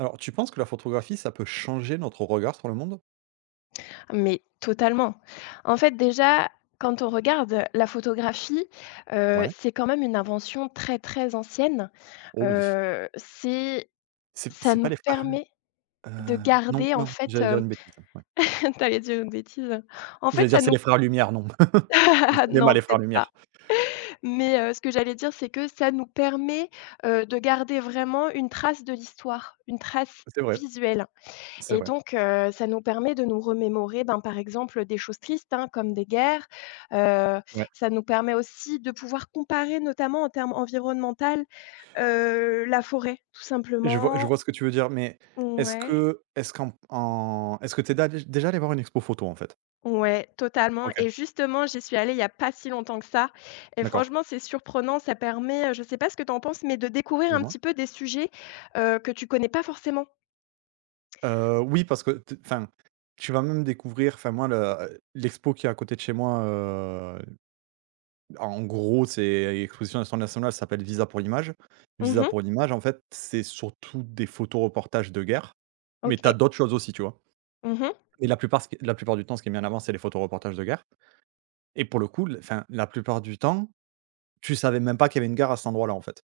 Alors, tu penses que la photographie, ça peut changer notre regard sur le monde? Mais totalement. En fait, déjà, quand on regarde la photographie, heu, Ouais. c'est quand même une invention très, très ancienne, Oh oui. heu, c'est C'est p ça c'est pas nous les frères permet heu, de non, garder, en non, fait, j'allais dire hem. une bêtise, ouais. Tu allais dire une bêtise, heu? En fait, J'allais dire ça c'est nous les frères Lumière, non. C'est le cinéma Non, les frères peut-être pas. Lumière. Mais, heu, ce que j'allais dire, c'est que ça nous permet, heu, de garder vraiment une trace de l'histoire, une trace Ça c'est vrai, visuelle c'est et vrai. donc, heu, ça nous permet de nous remémorer, ben, par exemple, des choses tristes, hein, comme des guerres, heu, Ouais. ça nous permet aussi de pouvoir comparer notamment en termes environnemental, heu, la forêt, tout Je vois je simplement. vois ce que tu veux dire, mais est-ce Ouais. que est-ce qu'en m en est-ce que tu es déjà- déjà allée voir une expo photo, en fait? Ouais, totalement OK. et justement j'y suis allée il y a pas si longtemps que ça, et D'accord. franchement c'est surprenant, ça permet, heu, je sais pas ce que tu en penses, mais de découvrir un Dis-moi. petit peu des sujets, heu, que tu connais pas forcément. Heu, oui, parce que t enfin, tu vas même découvrir, enfin, moi, le, heu, l'expo qui est à côté de chez moi, heu, en gros, c'est l'exposition natio nationale ça s'appelle Visa pour l'image Mmh Visa mh. pour l'image, en fait, c'est surtout des photos reportages de guerre, mais tu as OK. d'autres choses aussi, tu vois? Mmh mh. Et la plupart, ce qui la plupart du temps, ce qui est mis en avant c'est les photos reportages de guerre et pour le coup, le enfin la plupart du temps, tu savais même pas qu'il y avait une guerre à cet endroit-là, en fait.